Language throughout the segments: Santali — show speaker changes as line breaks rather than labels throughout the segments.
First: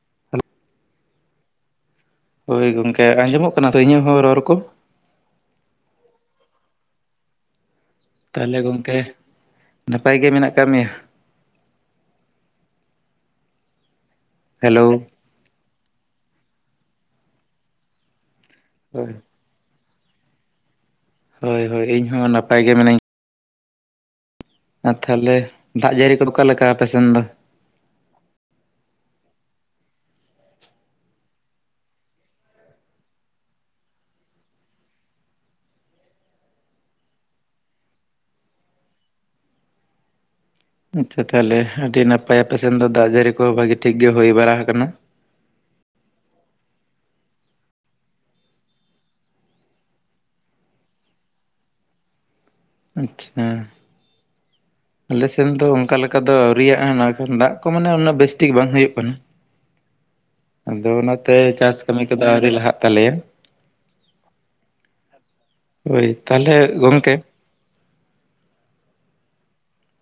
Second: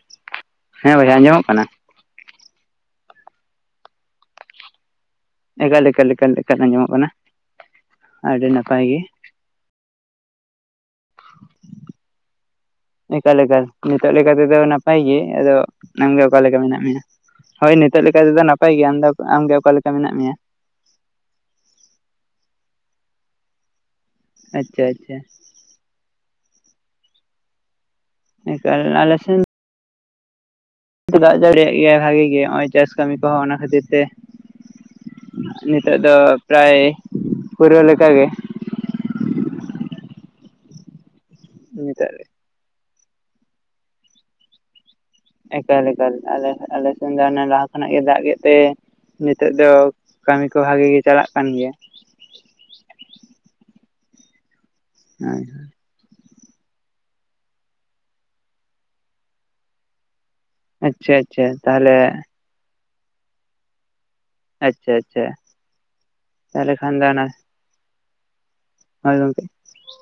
[unintelligible]
ᱦᱮᱸ ᱵᱷᱟᱹᱭ ᱟᱸᱡᱚᱢᱚᱜ ᱠᱟᱱᱟ?
ᱦᱳᱭ ᱜᱚᱝᱠᱮ ᱟᱸᱡᱚᱢᱚᱜ ᱠᱟᱱᱟ ᱛᱚ ᱤᱧᱟᱹᱜ ᱦᱚᱸ ᱨᱚᱲ ᱠᱚ
ᱮᱠᱟᱞ ᱮᱠᱟᱞ ᱮᱠᱟᱞ ᱮᱠᱟᱞ ᱟᱸᱡᱚᱢᱚᱜ ᱠᱟᱱᱟ᱾ ᱟᱹᱰᱤ
ᱛᱟᱦᱚᱞᱮ
ᱱᱟᱯᱟᱭ
ᱜᱚᱝᱠᱮ
ᱜᱮ
ᱱᱟᱯᱟᱭ ᱜᱮ ᱢᱮᱱᱟᱜ ᱠᱟᱫ ᱢᱮᱭᱟ?
ᱮᱠᱟᱞ ᱮᱠᱟᱞ ᱱᱤᱛᱚᱜ ᱞᱮᱠᱟ ᱛᱮᱫᱚ
ᱦᱮᱞᱳ
ᱱᱟᱯᱟᱭ ᱜᱮ ᱮᱸᱜ ᱟᱫᱚ ᱟᱢᱜᱮ ᱚᱠᱟ ᱞᱮᱠᱟ ᱢᱮᱱᱟᱜ ᱢᱮᱭᱟ ᱦᱳᱭ ᱱᱤᱛᱚᱜ ᱞᱮᱠᱟ ᱛᱮᱫᱚ ᱱᱟᱯᱟᱭ ᱜᱮ ᱟᱢ ᱫᱚ
ᱦᱳᱭ
ᱚᱠᱟ ᱟᱢ ᱜᱮ ᱚᱠᱟ ᱞᱮᱠᱟ ᱠᱟ ᱢᱮᱱᱟᱜ ᱢᱮᱭᱟ
ᱦᱳᱭ ᱦᱳᱭ ᱤᱧ ᱦᱚᱸ ᱱᱟᱯᱟᱭ ᱜᱮ ᱢᱮᱱᱟᱹᱧ
[unintelligible]
ᱟᱨ ᱛᱟᱦᱚᱞᱮ ᱫᱟᱜ ᱡᱟᱹᱲᱤ ᱠᱚᱫᱚ ᱚᱠᱟ ᱞᱮᱠᱟ ᱟᱯᱮ ᱥᱮᱱ ᱫᱚ?
ᱮᱠᱟᱞ ᱟᱞᱮ ᱥᱮᱱ ᱫᱟᱜ ᱡᱟᱹᱲᱤᱭ ᱮᱫ ᱜᱮᱭᱟᱭ ᱵᱷᱟᱜᱤ ᱜᱮ ᱱᱚᱜ-ᱚᱭ ᱪᱟᱥ ᱠᱟᱹᱢᱤ ᱠᱚᱦᱚᱸ ᱚᱱᱟ ᱠᱷᱟᱹᱛᱤᱨ ᱛᱮ ᱱᱤᱛᱚᱜ ᱫᱚ ᱯᱨᱟᱭ ᱯᱩᱨᱟᱹᱣ ᱞᱮᱠᱟ ᱜᱮ
ᱟᱪᱪᱷᱟ ᱛᱟᱦᱚᱞᱮ ᱟᱹᱰᱤ
ᱱᱤᱛᱚᱜ
ᱱᱟᱯᱟᱭ ᱟᱯᱮ ᱥᱮᱱ ᱫᱚ ᱫᱟᱜ ᱡᱟᱹᱲᱤ ᱠᱚ ᱵᱷᱟᱜᱤ ᱴᱷᱤᱠ ᱜᱮ ᱦᱩᱭ ᱵᱟᱲᱟ ᱟᱠᱟᱱᱟ᱾
ᱮᱠᱟᱞ ᱮᱠᱟᱞ ᱟᱞᱮ ᱥᱮᱜ ᱟᱞᱮ ᱥᱮᱱ ᱫᱚ ᱦᱟᱱᱮ ᱞᱟᱦᱟ ᱠᱷᱚᱱᱟᱜ ᱜᱮ ᱫᱟᱜ ᱜᱮᱫ ᱛᱮ ᱱᱤᱛᱚᱜ ᱫᱚ ᱠᱟᱹᱢᱤ ᱠᱚ ᱵᱷᱟᱜᱤ ᱜᱤ ᱪᱟᱞᱟᱜ ᱠᱟᱱ ᱜᱮᱭᱟ᱾
ᱟᱪᱪᱷᱟ ᱟᱞᱮ ᱥᱮᱱ ᱫᱚ ᱚᱱᱠᱟ ᱞᱮᱠᱟ ᱫᱚ ᱟᱹᱣᱨᱤᱭᱟᱜ-ᱟ ᱚᱱᱟ ᱠᱷᱟᱱ ᱫᱟᱜ ᱠᱚ ᱢᱟᱱᱮ ᱩᱱᱟᱹᱜ ᱵᱮᱥ ᱴᱷᱤᱠ ᱵᱟᱝ ᱦᱩᱭᱩᱜ ᱠᱟᱱᱟ᱾ ᱟᱫᱚ
ᱟᱪᱪᱷᱟ
ᱚᱱᱟ ᱛᱮ
ᱟᱪᱪᱷᱟ
ᱪᱟᱥ
ᱛᱟᱦᱚᱞᱮ
ᱠᱟᱹᱢᱤ ᱠᱚᱫᱚ ᱟᱹᱣᱨᱤ ᱞᱟᱦᱟᱜ ᱛᱟᱞᱮᱭᱟ᱾
ᱟᱪᱪᱷᱟ ᱟᱪᱪᱷᱟ
ᱦᱳᱭ ᱛᱟᱦᱚᱞᱮ
ᱠᱷᱟᱱ ᱫᱚ
ᱜᱚᱝᱠᱮ
ᱚᱱᱟ ᱦᱳᱭ ᱜᱚᱝᱠᱮ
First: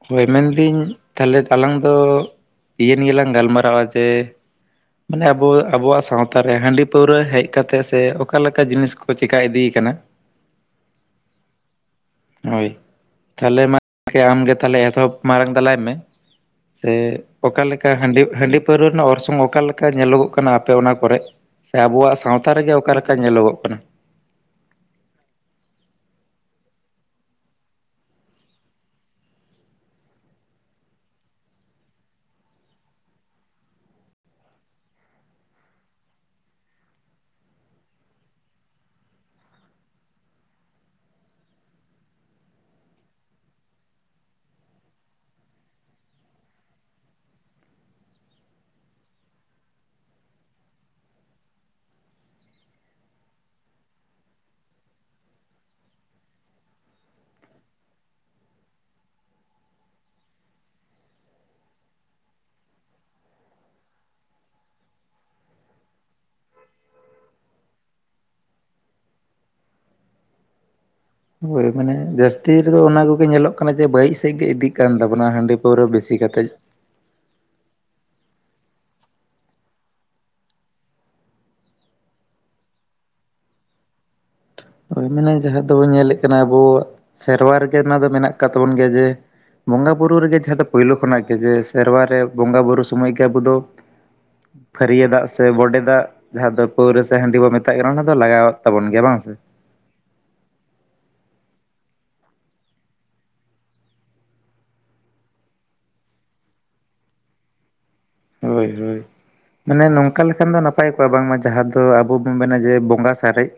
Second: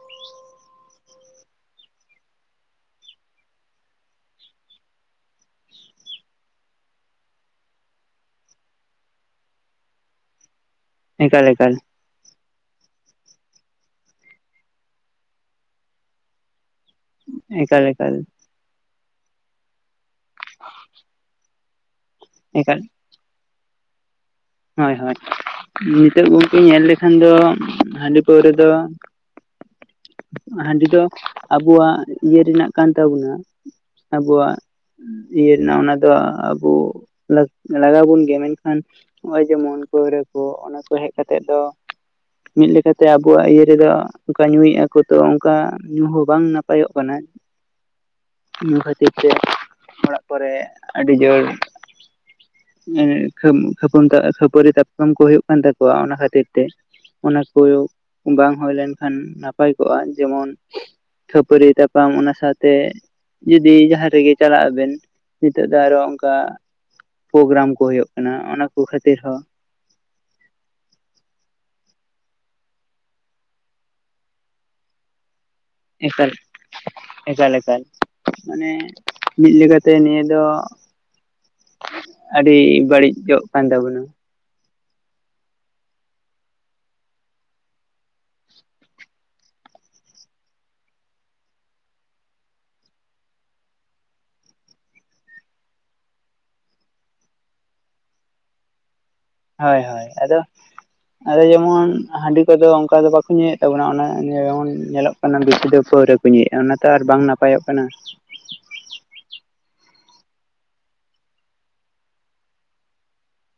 ᱦᱳᱭ ᱢᱮᱱ ᱮᱫᱤᱧ ᱛᱟᱦᱚᱞᱮ ᱟᱞᱟᱝ ᱫᱚ ᱤᱭᱟᱹ ᱱᱤᱭᱟ. ᱞᱟᱝ ᱜᱟᱞᱢᱟᱨᱟᱣᱟ ᱡᱮ ᱢᱟᱱᱮ ᱟᱵᱚ ᱟᱵᱚᱣᱟᱜ ᱥᱟᱶᱛᱟ ᱨᱮ ᱦᱟᱺᱰᱤ ᱯᱟᱹᱣᱨᱟᱹ ᱦᱮᱡ ᱠᱟᱛᱮ ᱥᱮ ᱚᱠᱟ ᱞᱮᱠᱟ ᱡᱤᱱᱤᱥ ᱠᱚ ᱠᱚ ᱪᱤᱠᱟ ᱤᱫᱤᱭ ᱟᱠᱟᱱᱟ
ᱮᱠᱟᱞ ᱮᱠᱟᱞ
ᱦᱳᱭ ᱛᱟᱦᱚᱞᱮ ᱢᱟᱜᱽ ᱟᱢᱜᱮ ᱛᱟᱦᱚᱞᱮ ᱮᱛᱚᱦᱚᱵ ᱢᱟᱲᱟᱝ ᱛᱟᱞᱟᱭ ᱢᱮ ᱥᱮ ᱚᱠᱟ
ᱮᱠᱟᱞ
ᱞᱮᱠᱟ
ᱮᱠᱟᱞ
ᱦᱟᱺᱰᱤ ᱦᱟᱺᱰᱤ ᱯᱟᱹᱣᱨᱟᱹ ᱨᱮᱱᱟᱜ ᱚᱨᱥᱚᱝ ᱚᱠᱟ ᱞᱮᱠᱟ ᱧᱮᱞᱚᱜᱚᱜ ᱠᱟᱱᱟ ᱟᱯᱮ ᱚᱱᱟ ᱠᱚᱨᱮᱜ ᱥᱮ ᱟᱵᱚᱣᱟᱜ ᱥᱟᱶᱛᱟ ᱨᱮᱜᱮ ᱚᱠᱟ ᱞᱮᱠᱟ ᱧᱮᱞᱚᱜᱚᱜ ᱠᱟᱱᱟ
ᱦᱚᱭ ᱦᱚᱭ ᱱᱤᱛᱚᱜ ᱜᱚᱝᱠᱮ ᱧᱮᱞ ᱞᱮᱠᱷᱟᱱ ᱫᱚ ᱦᱟᱺᱰᱤ ᱯᱟᱹᱣᱨᱟᱹ ᱫᱚ
[unintelligible]
ᱦᱟᱺᱰᱤ ᱫᱚ ᱟᱵᱚᱣᱟᱜ ᱤᱭᱟᱹ ᱨᱮᱱᱟᱜ ᱠᱟᱱ ᱛᱟᱵᱚᱱᱟ ᱟᱵᱚᱣᱟᱜ ᱤᱭᱟᱹ ᱨᱮᱱᱟᱜ ᱚᱱᱟ ᱫᱚ ᱟᱵᱚ ᱞᱟᱜᱟᱣ ᱟᱵᱚᱱ ᱜᱮᱭᱟ ᱢᱮᱱᱠᱷᱟᱱ ᱱᱚᱜ-ᱚᱭ ᱡᱮᱢᱚᱱ ᱯᱟᱹᱣᱨᱟᱹ ᱠᱚ ᱚᱱᱟ ᱠᱚ ᱦᱮᱡ ᱠᱟᱛᱮᱜ ᱫᱚ ᱢᱤᱫ ᱞᱮᱠᱟ ᱛᱮ ᱟᱵᱚᱣᱟᱜ ᱤᱭᱟᱹ ᱨᱮᱫᱚ ᱚᱱᱠᱟ ᱧᱩᱭᱮᱫ ᱟᱠᱚ ᱛᱚ ᱚᱱᱠᱟ ᱧᱩ ᱦᱚᱸ ᱵᱟᱝ ᱱᱟᱯᱟᱭᱚᱜ ᱠᱟᱱᱟ᱾
[unintelligible]
ᱧᱩ ᱠᱷᱟᱹᱛᱤᱨ ᱛᱮ ᱚᱲᱟᱜ ᱠᱚᱨᱮ ᱟᱹᱰᱤ ᱡᱳᱨ ᱟᱹ ᱠᱷᱟᱹᱯᱟᱹᱨᱤ ᱛᱟᱯᱟᱢ ᱠᱚ ᱦᱩᱭᱩᱜ ᱠᱟᱱ ᱛᱟᱠᱚᱣᱟ ᱚᱱᱟ ᱠᱷᱟᱹᱛᱤᱨ ᱛᱮ᱾ ᱚᱱᱟ ᱠᱚ ᱵᱟᱝ ᱦᱩᱭ ᱞᱮᱱᱠᱷᱟᱱ ᱱᱟᱯᱟᱭ ᱠᱚᱜᱼᱟ ᱡᱮᱢᱚᱱ ᱠᱷᱟᱹᱯᱟᱹᱨᱤ ᱛᱟᱯᱟᱢ ᱚᱱᱟ ᱥᱟᱶᱛᱮ ᱡᱩᱫᱤ ᱡᱟᱦᱟᱸ ᱨᱮᱜᱮ ᱪᱟᱞᱟᱜ ᱟᱵᱤᱱ ᱱᱤᱛᱚᱜ ᱫᱚ ᱟᱨᱚ ᱚᱱᱠᱟ ᱯᱨᱳᱜᱨᱟᱢ ᱠᱚ ᱦᱩᱭᱩᱜ ᱠᱟᱱᱟ ᱚᱱᱟᱠᱚ ᱠᱷᱟᱹᱛᱤᱨ ᱦᱚᱸ
ᱦᱳᱭ ᱢᱟᱱᱮ ᱡᱟᱹᱥᱛᱤ ᱨᱮᱫᱚ ᱚᱱᱟ ᱠᱚᱜᱮ ᱧᱮᱞᱚᱜ ᱠᱟᱱᱟ ᱡᱮ ᱵᱟᱹᱲᱤᱡ ᱥᱮᱫ ᱜᱮ ᱤᱫᱤᱜ ᱠᱟᱱ ᱛᱟᱵᱚᱱᱟ ᱦᱟᱺᱰᱤ ᱯᱟᱹᱣᱨᱟᱹ ᱵᱤᱥᱤ
ᱮᱠᱟᱞ
ᱠᱟᱛᱮᱫ᱾
ᱮᱠᱟᱞ ᱮᱠᱟᱞ ᱢᱟᱱᱮ ᱢᱤᱫ ᱞᱮᱠᱟᱛᱮ ᱱᱤᱭᱟᱹ ᱫᱚ ᱟᱹᱰᱤ ᱵᱟᱹᱲᱤᱡᱚᱜ ᱠᱟᱱ ᱛᱟᱵᱚᱱᱟ᱾
ᱦᱳᱭ ᱢᱟᱱᱮ ᱡᱟᱦᱟᱸ ᱫᱚ ᱵᱚᱱ ᱧᱮᱞ ᱮᱫ ᱠᱟᱱᱟ ᱟᱵᱚ ᱥᱮᱨᱣᱟ ᱨᱮᱜᱮ ᱚᱱᱟ ᱫᱚ ᱢᱮᱱᱟᱜ ᱟᱠᱟᱫ ᱛᱟᱵᱚᱱ ᱜᱮᱭᱟ ᱡᱮ ᱵᱚᱸᱜᱟ ᱵᱩᱨᱩ ᱨᱮᱜᱮ ᱡᱟᱦᱟᱸ ᱫᱚ ᱯᱳᱭᱞᱳ ᱠᱷᱚᱱᱟᱜ ᱜᱮ ᱡᱮ ᱥᱮᱨᱣᱟ ᱨᱮ ᱵᱚᱸᱜᱟ ᱵᱩᱨᱩ ᱥᱚᱢᱚᱭ ᱜᱮ ᱟᱵᱚ ᱫᱚ ᱯᱷᱟᱹᱨᱭᱟᱹ ᱫᱟᱜ ᱥᱮ ᱵᱚᱰᱮ ᱫᱟᱜ? ᱡᱟᱦᱟᱸ ᱫᱚ ᱯᱟᱹᱣᱨᱟᱹ ᱥᱮ ᱦᱟᱺᱰᱤ ᱵᱚᱱ ᱢᱮᱛᱟᱜ ᱠᱟᱱᱟ ᱚᱱᱟ ᱫᱚ ᱞᱟᱜᱟᱣᱟᱜ ᱛᱟᱵᱚᱱ ᱜᱮᱭᱟ ᱵᱟᱝ ᱥᱮ?
ᱦᱳᱭ ᱦᱳᱭ, ᱟᱫᱚ ᱟᱫᱚ ᱡᱮᱢᱚᱱ ᱦᱟᱺᱰᱤ ᱠᱚᱫᱚ ᱚᱱᱠᱟ ᱫᱚ ᱵᱟᱠᱚ ᱧᱩᱭᱮᱫ ᱛᱟᱵᱚᱱᱟ ᱚᱱᱟ ᱡᱮᱢᱚᱱ ᱧᱮᱞᱚᱜ ᱠᱟᱱᱟ ᱥᱟᱱᱟᱢ ᱵᱮᱥᱤ ᱫᱚ ᱯᱟᱹᱣᱨᱟᱹ ᱠᱚ ᱧᱩᱭᱮᱫᱼᱟ ᱚᱱᱟᱛᱮ ᱟᱨ ᱵᱟᱝ ᱱᱟᱯᱟᱭᱚᱜ ᱠᱟᱱᱟ᱾
ᱦᱳᱭ ᱦᱳᱭ, ᱢᱟᱱᱮ ᱱᱚᱝᱠᱟ ᱞᱮᱠᱷᱟᱱ ᱫᱚ ᱱᱟᱯᱟᱭ ᱠᱚᱜᱼᱟ ᱵᱟᱝᱢᱟ ᱡᱟᱦᱟᱸ ᱫᱚ ᱟᱵᱚ ᱵᱚᱱ ᱢᱮᱱᱟ ᱡᱮ ᱵᱚᱸᱜᱟ ᱥᱟᱨᱮᱡ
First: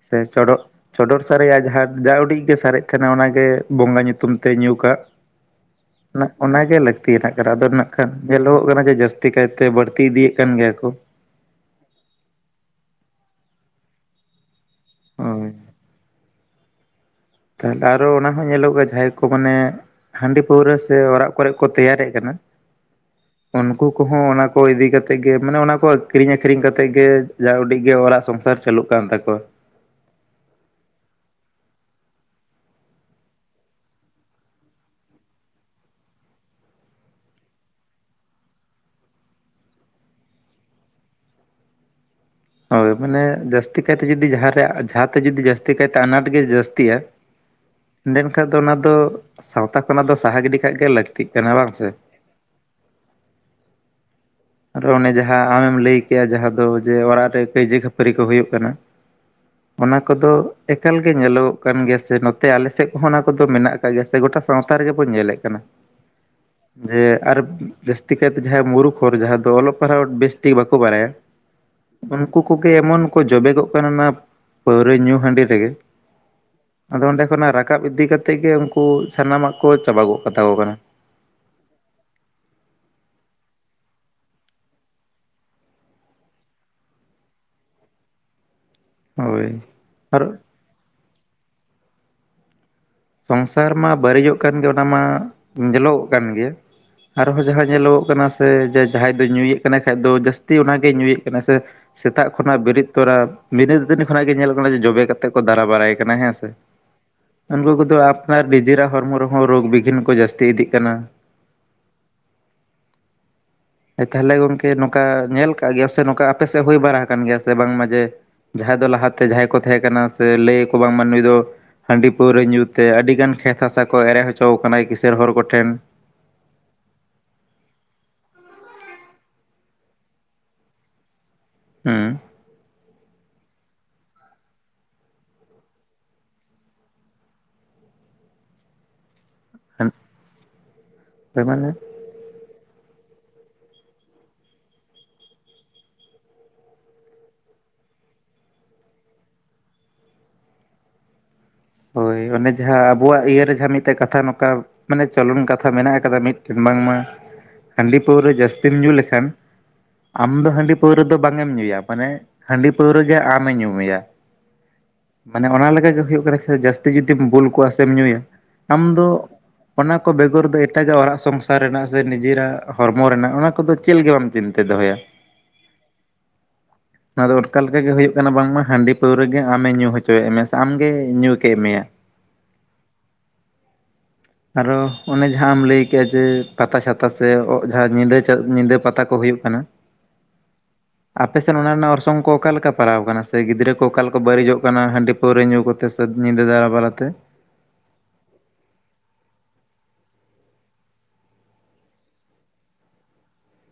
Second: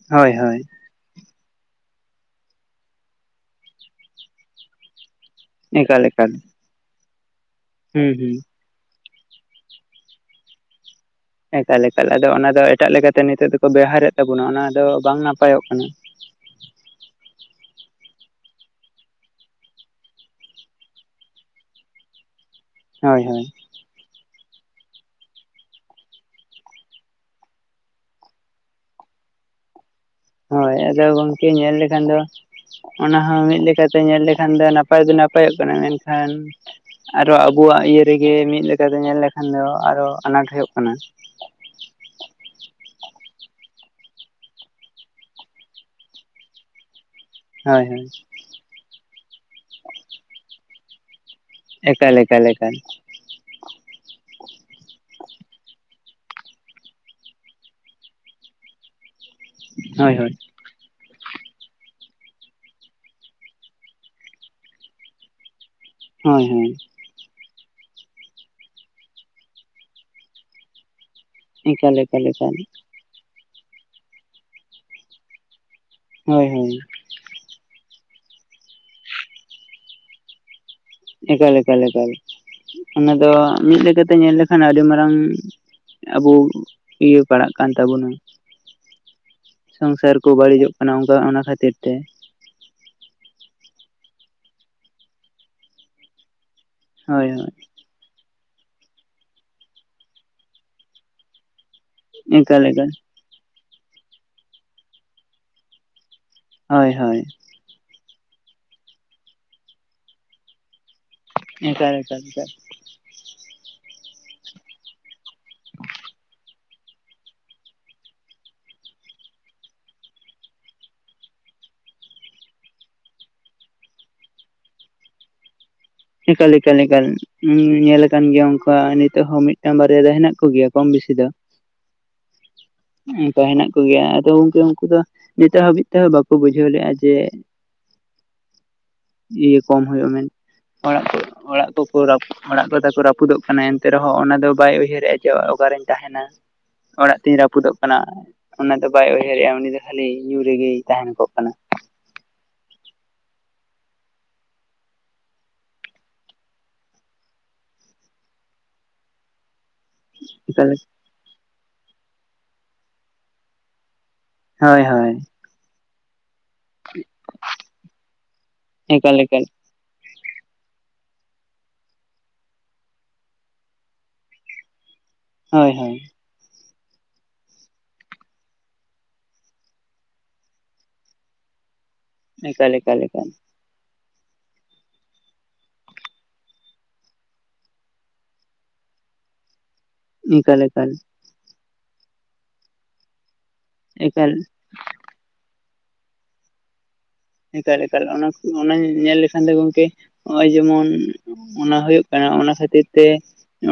ᱥᱮ
ᱦᱳᱭ
ᱪᱚᱰᱚᱨ
ᱦᱳᱭ
ᱪᱚᱰᱚᱨ ᱥᱟᱨᱮᱡᱭᱟᱜ ᱡᱟᱦᱟᱸ ᱡᱟ ᱩᱰᱤᱡ ᱜᱮ ᱥᱟᱨᱮᱡ ᱛᱟᱦᱮᱱᱟ ᱚᱱᱟᱜᱮ ᱵᱚᱸᱜᱟ ᱧᱩᱛᱩᱢ ᱛᱮ ᱧᱩ ᱠᱟᱜ᱾
ᱮᱠᱟᱞ ᱮᱠᱟᱞ
ᱚᱱᱟᱜᱮ ᱞᱟᱹᱠᱛᱤᱭᱟᱱᱟᱜ ᱠᱟᱱᱟ, ᱟᱫᱚ ᱱᱟᱜ ᱠᱷᱟᱱ
ᱦᱩᱸ ᱦᱩᱸ
ᱧᱮᱞᱚᱜᱚᱜ ᱠᱟᱱᱟ ᱾ ᱡᱟᱹᱥᱛᱤ ᱠᱟᱭᱛᱮ ᱵᱟᱹᱲᱛᱤ ᱤᱫᱤᱭᱮᱫ ᱠᱟᱱ ᱜᱮᱭᱟ ᱠᱚ᱾
ᱮᱠᱟᱞ ᱮᱠᱟᱞ ᱟᱫᱚ ᱚᱱᱟᱫᱚ ᱮᱴᱟᱜ ᱞᱮᱠᱟᱛᱮ ᱱᱤᱛᱚᱜ ᱫᱚᱠᱚ ᱵᱮᱣᱦᱟᱨᱮᱫ ᱛᱟᱵᱚᱱᱟ ᱚᱱᱟ ᱫᱚ ᱵᱟᱝ
ᱦᱳᱭ
ᱱᱟᱯᱟᱭᱚᱜ ᱠᱟᱱᱟ᱾
ᱛᱟᱦᱚᱞᱮ ᱟᱨᱚ ᱚᱱᱟ ᱦᱚᱸ ᱧᱮᱞᱚᱜᱼᱟ, ᱡᱟᱦᱟᱸᱭ ᱠᱚ ᱢᱟᱱᱮ ᱦᱟᱺᱰᱤ ᱯᱟᱹᱣᱨᱟᱹ ᱥᱮ ᱚᱲᱟᱜ ᱠᱚᱨᱮᱮᱫ ᱠᱚ ᱛᱮᱭᱟᱨᱮᱫ ᱠᱟᱱᱟ ᱾
ᱦᱳᱭ ᱦᱳᱭ,
ᱩᱱᱠᱩ ᱠᱚᱦᱚᱸ ᱚᱱᱟ ᱠᱚ ᱤᱫᱤ ᱠᱟ ᱠᱟᱛᱮᱫ ᱜᱮ ᱢᱟᱱᱮ ᱚᱱᱟ ᱠᱚ ᱠᱤᱨᱤᱧ ᱟᱹᱠᱷᱨᱤᱧ ᱠᱟ ᱠᱟᱛᱮᱫ ᱜᱮ ᱡᱟ ᱩᱰᱤᱡᱜ ᱜᱮ ᱚᱲᱟᱜ ᱥᱚᱝ ᱥᱚᱥᱟᱨ ᱪᱟᱹᱞᱟᱜ ᱠᱟᱱ ᱛᱟᱠᱚᱣᱟ᱾
ᱦᱳᱭ ᱟᱫᱚ ᱜᱚᱝᱠᱮ ᱧᱮᱞ ᱞᱮᱠᱷᱟᱱ ᱫᱚ ᱚᱱᱟᱦᱚᱸ ᱢᱤᱫ ᱞᱮᱠᱟᱛᱮ ᱧᱮᱞ ᱞᱮᱠᱷᱟᱱ ᱫᱚ ᱱᱟᱯᱟᱭ ᱫᱚ ᱱᱟᱯᱟᱭᱚᱜ ᱠᱟᱱᱟ, ᱢᱮᱱᱠᱷᱟᱱ ᱟᱨᱚ ᱟᱵᱚᱣᱟᱜ ᱤᱭᱟᱹ ᱨᱮᱜᱮ ᱢᱤᱫ ᱞᱮᱠᱟᱛᱮ ᱧᱮᱞ ᱞᱮᱠᱷᱟᱱ ᱫᱚ ᱟᱨᱚ ᱟᱱᱟᱴ ᱦᱩᱭᱩᱜ ᱠᱟᱱᱟ᱾
ᱦᱳᱭ ᱢᱟᱱᱮ ᱡᱟᱹᱥᱛᱤ ᱠᱟᱭᱛᱮ ᱡᱚᱫᱤ ᱡᱟᱦᱟᱸ ᱡᱟᱦᱟᱸᱛᱮ ᱡᱩᱫᱤ ᱡᱟᱹᱥᱛᱤ ᱠᱟᱭᱛᱮ ᱟᱱᱟᱴ ᱜᱮ ᱡᱟᱹᱥᱛᱤᱭᱟ ᱾
ᱦᱳᱭ ᱦᱳᱭ,
ᱠᱷᱟ ᱫᱚ ᱚᱱᱟ ᱫᱚ ᱥᱟᱶᱛᱟ ᱠᱷᱚᱱᱟᱜ ᱫᱚ ᱥᱟᱦᱟ ᱜᱤᱰᱤ ᱠᱷᱟᱱ ᱜᱮ ᱞᱟᱹᱠᱛᱤ᱾
ᱮᱠᱟᱞ ᱮᱠᱟᱞ ᱮᱠᱟᱞ,
ᱟᱨᱚ ᱚᱱᱮ ᱡᱟᱦᱟᱸ ᱟᱢᱮᱢ ᱞᱟᱹᱭ ᱠᱮᱜᱼᱟ, ᱡᱟᱦᱟᱸ ᱫᱚ ᱡᱮ ᱚᱲᱟᱜ ᱨᱮ ᱠᱟᱹᱭᱡᱟᱹ ᱠᱷᱟᱹᱯᱟᱹᱨᱤ ᱠᱚ ᱦᱩᱭᱩᱜ ᱠᱟᱱᱟ᱾ ᱚᱱᱟ
ᱦᱳᱭ
ᱠᱚᱫᱚ,
ᱦᱳᱭ
ᱮᱠᱟᱞ ᱜᱮ ᱧᱮᱞᱚᱜᱚᱜ ᱠᱟᱱ ᱜᱮᱭᱟ ᱥᱮ ᱱᱚᱛᱮ ᱟᱞᱮ ᱥᱮᱫ ᱠᱚᱦᱚᱸ ᱚᱱᱟ ᱠᱚᱫᱚ ᱢᱮᱱᱟᱜ ᱟᱠᱟᱜ ᱜᱮᱭᱟ ᱥᱮ ᱜᱚᱴᱟ ᱥᱟᱶᱛᱟ ᱨᱮᱜᱮ ᱵᱚᱱ ᱧᱮᱞᱮᱫ ᱠᱟᱱᱟ᱾
ᱦᱳᱭ ᱦᱳᱭ,
ᱟᱨ ᱡᱟᱹᱥᱛᱤ ᱠᱟᱭᱛᱮ ᱡᱟᱦᱟᱸ ᱢᱩᱨᱩᱠᱷ ᱦᱚᱨ ᱡᱟᱦᱟᱸ ᱫᱚ ᱚᱞᱚᱜ ᱯᱟᱲᱦᱟᱜ ᱵᱮᱥᱴᱷᱤᱠ ᱵᱟᱠᱚ ᱵᱟᱲᱟᱭᱟ᱾
ᱮᱠᱟᱞ ᱮᱠᱟᱞ
ᱩᱱᱠᱩ
ᱮᱠᱟᱞ
ᱠᱚᱜᱮ ᱮᱢᱚᱱ ᱠᱚ ᱡᱚᱵᱮᱠᱚᱜ ᱠᱟᱱᱟ, ᱚᱱᱟ ᱯᱟᱹᱣᱨᱟᱹ ᱧᱩ ᱦᱟᱺᱰᱤ ᱨᱮᱜᱮ᱾
ᱦᱳᱭ ᱦᱳᱭ,
ᱟᱫᱚ ᱚᱸᱰᱮ ᱠᱷᱚᱱᱟᱜ ᱨᱟᱠᱟᱵ ᱤᱫᱤ ᱠᱟ ᱠᱟᱛᱮᱫ ᱜᱮ ᱩᱱᱠᱩ ᱥᱟᱱᱟᱢᱟᱜ ᱠᱚ ᱪᱟᱵᱟ ᱜᱚᱫ ᱠᱟᱛᱟ ᱠᱚ ᱠᱟᱱᱟ᱾
ᱮᱠᱟᱞ ᱞᱮᱠᱟ ᱚᱱᱟ ᱫᱚ ᱢᱤᱫ ᱞᱮᱠᱟᱛᱮ ᱧᱮᱞ ᱞᱮᱠᱷᱟᱱ ᱟᱹᱰᱤ ᱢᱟᱨᱟᱝ ᱟᱵᱩ ᱤᱭᱟᱹ ᱵᱟᱲᱟᱜ ᱠᱟᱱ ᱛᱟᱵᱚᱱᱟ᱾
ᱦᱳᱭ
ᱥᱚᱝᱥᱟᱨ
ᱟᱨ
ᱠᱚ ᱵᱟᱹᱲᱤᱡᱚᱜ ᱠᱟᱱᱟ, ᱚᱱᱠᱟ ᱚᱱᱟ ᱠᱷᱟᱹᱛᱤᱨ ᱛᱮ᱾
ᱥᱚᱝᱥᱟᱨ ᱢᱟ ᱵᱟᱹᱲᱤᱡᱚᱜ ᱠᱟᱱ ᱜᱮ ᱚᱱᱟ ᱢᱟ ᱧᱮᱞᱚᱜᱚᱜ ᱠᱟᱱ ᱜᱮᱭᱟ᱾
ᱦᱳᱭ
ᱟᱨᱦᱚᱸ
ᱦᱳᱭ
ᱡᱟᱦᱟᱸ ᱧᱮᱞᱚᱜᱚᱜ ᱠᱟᱱᱟ ᱥᱮ ᱡᱟᱦᱟᱸᱭ ᱯᱮ ᱧᱩᱭᱮᱫ ᱠᱟᱱᱟᱭ ᱠᱷᱟ ᱫᱚ ᱡᱟᱹᱥᱛᱤ ᱚᱱᱟᱜᱮ ᱧᱩᱭᱮᱫ ᱠᱟᱱᱟᱭ ᱥᱮ ᱥᱮᱛᱟᱜ ᱠᱷᱚᱱᱟᱜ
ᱮᱠᱟᱞ
ᱵᱮᱨᱮᱫ
ᱮᱠᱟᱞ
ᱛᱚᱨᱟ ᱵᱤᱱᱟᱹ ᱫᱟᱹᱛᱟᱹᱱᱤ ᱠᱷᱚᱱᱟᱜ ᱜᱮ ᱧᱮᱞ ᱠᱟᱱᱟᱮ ᱡᱚᱵᱮ ᱠᱟᱛᱮ ᱠᱚ ᱫᱟᱨᱟ ᱵᱟᱲᱟᱭ ᱠᱟᱱᱟ ᱦᱮᱸ ᱥᱮ᱾
ᱦᱳᱭ ᱦᱳᱭ
ᱩᱱᱠᱩ ᱠᱚᱫᱚ ᱟᱯᱱᱟᱨ ᱱᱤᱡᱮᱨᱟᱜ ᱦᱚᱲᱢᱚ ᱨᱮᱦᱚᱸ ᱨᱳᱜᱽ ᱵᱤᱜᱷᱤᱱ ᱠᱚ ᱡᱟᱹᱥᱛᱤ ᱤᱫᱤᱜ ᱠᱟᱱᱟ ᱾
[unintelligible]
[inaudible] ᱛᱟᱦᱚᱞᱮ ᱜᱚᱝᱠᱮ ᱱᱚᱝᱠᱟ ᱧᱮᱞ ᱠᱟᱜ ᱜᱮᱭᱟ ᱥᱮ, ᱱᱚᱝᱠᱟ ᱟᱯᱮᱥᱮᱫ ᱦᱩᱭ ᱵᱟᱲᱟ ᱟᱠᱟᱱ ᱜᱮᱭᱟ ᱥᱮ, ᱵᱟᱝᱢᱟ ᱡᱮ ᱡᱟᱦᱟᱸᱭ ᱫᱚ ᱞᱟᱦᱟᱛᱮ ᱡᱟᱦᱟᱸᱭ ᱠᱚ ᱛᱟᱦᱮᱸ ᱠᱟᱱᱟ, ᱥᱮ ᱞᱟᱹᱭᱟᱠᱚ ᱵᱟᱝᱢᱟ ᱱᱩᱭ ᱫᱚ ᱦᱟᱺᱰᱤ ᱯᱟᱹᱣᱨᱟᱹ ᱧᱩᱛ ᱛᱮ ᱟᱹᱰᱤ ᱜᱟᱱ ᱠᱷᱮᱛ ᱦᱟᱥᱟ ᱠᱚ ᱮᱲᱮ ᱚᱪᱚ ᱟᱠᱟᱱᱟᱭ ᱠᱤᱥᱟᱹᱬ ᱦᱚᱲ ᱠᱚᱴᱷᱮᱱ ᱾
ᱮᱠᱟᱞ ᱮᱠᱟᱞ ᱮᱠᱟᱞ ᱧᱮᱞ ᱟᱠᱟᱱ ᱜᱮᱭᱟ, ᱩᱱᱠᱟ ᱱᱤᱛᱚᱜ ᱦᱚᱸ ᱢᱤᱫ ᱴᱟᱝ ᱵᱟᱨᱭᱟ ᱫᱚ ᱦᱮᱱᱟᱜ ᱠᱚ ᱜᱮᱭᱟ ᱾ ᱠᱚᱢ ᱵᱮᱥᱤ ᱫᱚ
ᱦᱮᱸ
ᱚᱱᱠᱟ ᱦᱮᱱᱟᱜ ᱠᱚᱜᱮᱭᱟ ᱟᱫᱚ ᱜᱚᱝᱠᱮ ᱩᱱᱠᱩ ᱫᱚ ᱱᱤᱛᱚᱜ ᱦᱟᱹᱵᱤᱡ ᱛᱮᱦᱚᱸ ᱵᱟᱠᱚ ᱵᱩᱡᱷᱟᱹᱣ ᱞᱮᱫᱜᱼᱟ ᱡᱮ
[inaudible]
ᱤᱭᱟᱹ ᱠᱚᱢ
ᱦᱮᱸ
ᱦᱩᱭᱩᱜᱼᱟ ᱢᱮᱱ ᱚᱲᱟᱜ ᱠᱚ
ᱢᱟᱱᱮ
ᱚᱲᱟᱜ ᱠᱚ ᱚᱲᱟᱜ ᱠᱚᱛᱟᱠᱚ ᱨᱟᱹᱯᱩᱫᱚᱜ ᱠᱟᱱᱟ, ᱮᱱᱛᱮ ᱨᱮᱦᱚᱸ ᱚᱱᱟ ᱫᱚ ᱵᱟᱭ ᱩᱭᱦᱟᱹᱨᱮᱜᱼᱟ ᱡᱮ ᱚᱠᱟᱨᱤᱧ ᱛᱟᱦᱮᱸᱱᱟ ᱾ ᱚᱲᱟᱜ ᱛᱤᱧ ᱨᱟᱹᱯᱩᱫᱚᱜ ᱠᱟᱱᱟ ᱾ ᱚᱱᱟ ᱫᱚ ᱵᱟᱭ ᱩᱭᱦᱟᱹᱨᱮᱜᱼᱟ ᱩᱱᱤ ᱫᱚ ᱠᱷᱟᱹᱞᱤ ᱧᱩ ᱨᱮᱜᱮᱭ ᱛᱟᱦᱮᱸᱱ ᱠᱚᱜ ᱠᱟᱱᱟᱭ ᱾
ᱦᱳᱭ ᱚᱱᱮ ᱡᱟᱦᱟᱸ ᱟᱵᱚᱣᱟᱜ ᱤᱭᱟ ᱡᱟᱦᱟᱸ ᱢᱤᱫᱴᱮᱱ ᱠᱟᱛᱷᱟ ᱱᱚᱝᱠᱟ ᱢᱟᱱᱮ ᱪᱚᱞᱚᱱ ᱠᱟᱛᱷᱟ ᱢᱮᱱᱟᱜ ᱠᱟᱫᱟ ᱢᱤᱫᱴᱮᱱ ᱵᱟᱝᱢᱟ, ᱦᱟᱺᱰᱤ ᱯᱟᱹᱣᱨᱟᱹ ᱡᱟᱹᱥᱛᱤᱢ ᱧᱩ ᱞᱮᱠᱷᱟᱱ, ᱟᱢ ᱫᱚ
ᱮᱠᱟᱞ
ᱦᱟᱺᱰᱤ ᱯᱟᱹᱣᱨᱟᱹ ᱫᱚ ᱵᱟᱝ ᱮᱢ ᱧᱩᱭᱟ ᱾ ᱢᱟᱱᱮ ᱦᱟᱺᱰᱤ ᱯᱟᱹᱣᱨᱟᱹ ᱜᱮ ᱟᱢᱮ ᱧᱩᱢᱮᱭᱟ ᱾
ᱦᱳᱭ ᱦᱳᱭ
ᱢᱟᱱᱮ ᱚᱱᱟ ᱞᱮᱠᱟᱜᱮ ᱦᱩᱭᱩᱜ ᱠᱟᱱᱟ ᱡᱟᱹᱥᱛᱤ ᱡᱩᱫᱤᱢ ᱵᱩᱞ ᱠᱚᱜᱼᱟ ᱥᱮᱢ ᱧᱩᱭᱟ ᱟᱢ ᱫᱚ
ᱮᱠᱟᱞ ᱮᱠᱟᱞ
ᱚᱱᱟ ᱠᱚ ᱵᱮᱜᱚᱨ ᱫᱚ ᱮᱴᱟᱜᱟᱜ ᱚᱲᱟᱜ ᱥᱚᱝᱥᱟᱨ ᱨᱮᱱᱟᱜ ᱥᱮ ᱱᱤᱡᱮᱨᱟᱜ ᱦᱚᱲᱢᱚ ᱨᱮᱱᱟᱜ ᱚᱱᱟ ᱠᱚᱫᱚ ᱪᱮᱫ ᱞᱮᱠᱟ ᱵᱟᱢ ᱪᱤᱱᱛᱟᱹ ᱫᱚᱦᱚᱭᱟ
ᱦᱳᱭ ᱦᱳᱭ
[inaudible] ᱱᱚᱣᱟ ᱫᱚ ᱚᱱᱠᱟ ᱞᱮ ᱞᱮᱠᱟ ᱜᱮ ᱦᱩᱭᱩᱜ ᱠᱟᱱᱟ ᱵᱟᱝᱢᱟ ᱦᱟᱺᱰᱤ ᱯᱟᱹᱣᱨᱟᱹ ᱜᱮ ᱟᱢᱮ ᱧᱩ ᱦᱚᱪᱚᱭᱮᱫ ᱢᱮᱭᱟ ᱥᱮ ᱟᱢ ᱜᱮ ᱧᱩ ᱠᱮᱜ ᱢᱮᱭᱟ
ᱮᱠᱟᱞ ᱮᱠᱟᱞ ᱮᱠᱟᱞ
ᱟᱨᱚ ᱚᱱᱮ ᱡᱟᱦᱟᱸ ᱟᱢᱮᱢ ᱞᱟᱹᱭ ᱠᱮᱫᱮᱜᱼᱟ ᱡᱮ ᱯᱟᱛᱟ ᱪᱷᱟᱛᱟ ᱥᱮ ᱡᱟᱦᱟᱸ ᱧᱤᱫᱟᱹ, ᱧᱤᱫᱟᱹ ᱯᱟᱛᱟ ᱠᱚ ᱦᱩᱭᱩᱜ ᱠᱟᱱᱟ [inaudible]
ᱮᱠᱟᱞ ᱮᱠᱟᱞ
ᱟᱯᱮᱥᱮᱫ ᱚᱱᱟ ᱨᱮᱱᱟᱜ ᱚᱨᱥᱚᱝ ᱠᱚ ᱚᱠᱟ ᱞᱮᱠᱟ ᱯᱟᱲᱟᱣ ᱟᱠᱟᱱᱟ ᱥᱮ ᱜᱤᱫᱽᱨᱟᱹ ᱠᱚ ᱚᱠᱟ ᱞᱮᱠᱟ
ᱮᱠᱟᱞ
ᱵᱟᱹᱲᱤᱡᱚᱜ ᱠᱟᱱᱟ ᱦᱟᱺᱰᱤ ᱯᱟᱹᱣᱨᱟᱹ ᱧᱩ ᱠᱟᱛᱮ ᱥᱮ ᱧᱤᱫᱟᱹ ᱫᱟᱬᱟ ᱵᱟᱲᱟᱛᱮ
ᱮᱠᱟᱞ ᱮᱠᱟᱞ ᱚᱱᱟ ᱧᱮᱞ ᱞᱮᱠᱷᱟᱱ ᱫᱚ ᱜᱚᱝᱠᱮ ᱱᱚᱜᱼᱚᱭ ᱡᱮᱢᱚᱱ ᱚᱱᱟ ᱦᱩᱭᱩᱜ ᱠᱟᱱᱟ ᱚᱱᱟ ᱠᱷᱟᱹᱛᱤᱨ ᱛᱮ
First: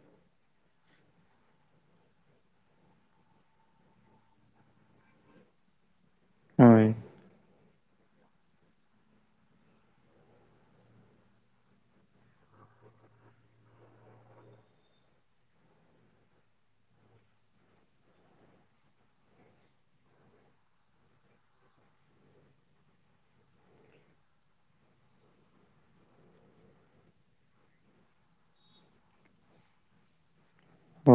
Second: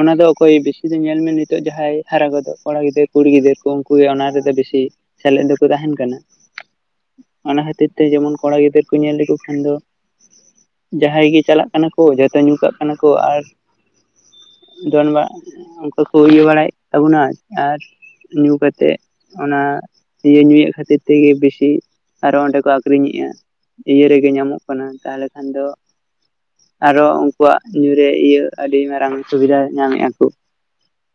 ᱚᱱᱟ ᱫᱚ ᱚᱠᱚᱭ ᱵᱮᱥᱤ ᱫᱚ ᱧᱮᱞ ᱢᱮ ᱱᱤᱛᱚᱜ ᱡᱟᱦᱟᱸᱭ ᱦᱟᱨᱟ ᱜᱚᱫᱚᱜ ᱠᱚᱲᱟ ᱜᱤᱫᱟᱹᱨ ᱠᱩᱲᱤ ᱜᱤᱫᱟᱹᱨ ᱠᱚ ᱩᱱᱠᱩ ᱜᱮ ᱚᱱᱟ ᱨᱮᱫᱚ ᱵᱤᱥᱤ ᱥᱮᱞᱮᱫ ᱫᱚᱠᱚ ᱛᱟᱦᱮᱸᱱ ᱠᱟᱱᱟ
ᱦᱳᱭ
ᱚᱱᱟ ᱠᱷᱟᱹᱛᱤᱨ ᱛᱮ ᱡᱮᱢᱚᱱ ᱠᱚᱲᱟ ᱜᱤᱫᱟᱹᱨ ᱠᱚ ᱧᱮᱞ ᱞᱮᱠᱚ ᱠᱷᱟᱱ ᱫᱚ ᱡᱟᱦᱟᱸᱭ ᱜᱮ ᱪᱟᱞᱟᱜ ᱠᱟᱱᱟ ᱠᱚ ᱡᱚᱛᱚ ᱧᱩ ᱠᱟᱜ ᱠᱟᱱᱟ ᱠᱚ ᱟᱨ ᱫᱚᱱ ᱵᱟᱲᱟ ᱩᱱᱠᱩ ᱠᱚ ᱤᱭᱟᱹ ᱵᱟᱲᱟᱭᱮᱫ ᱛᱟᱵᱚᱱᱟ ᱟᱨ ᱧᱩ ᱠᱟᱛᱮᱜ ᱚᱱᱟ ᱤᱭᱟᱹ ᱧᱩᱭᱮᱫ ᱠᱷᱟᱹᱛᱤᱨ ᱛᱮᱜᱮ ᱵᱮᱥᱤ ᱟᱨᱦᱚ ᱚᱸᱰᱮ ᱠᱚ ᱟᱹᱠᱷᱨᱤᱧᱮᱜᱼᱟ ᱤᱭᱟᱹ ᱨᱮᱜᱮ ᱧᱟᱢᱚᱜ ᱠᱟᱱᱟ ᱛᱟᱦᱚᱞᱮ ᱠᱷᱟᱱ ᱫᱚ ᱟᱨᱚ ᱩᱱᱠᱩᱣᱟᱜ ᱧᱩᱨᱮ ᱤᱭᱟᱹ ᱟᱹᱰᱤ ᱢᱟᱨᱟᱝ ᱥᱩᱵᱤᱫᱷᱟ ᱧᱟᱢᱮᱜ ᱟᱠᱚ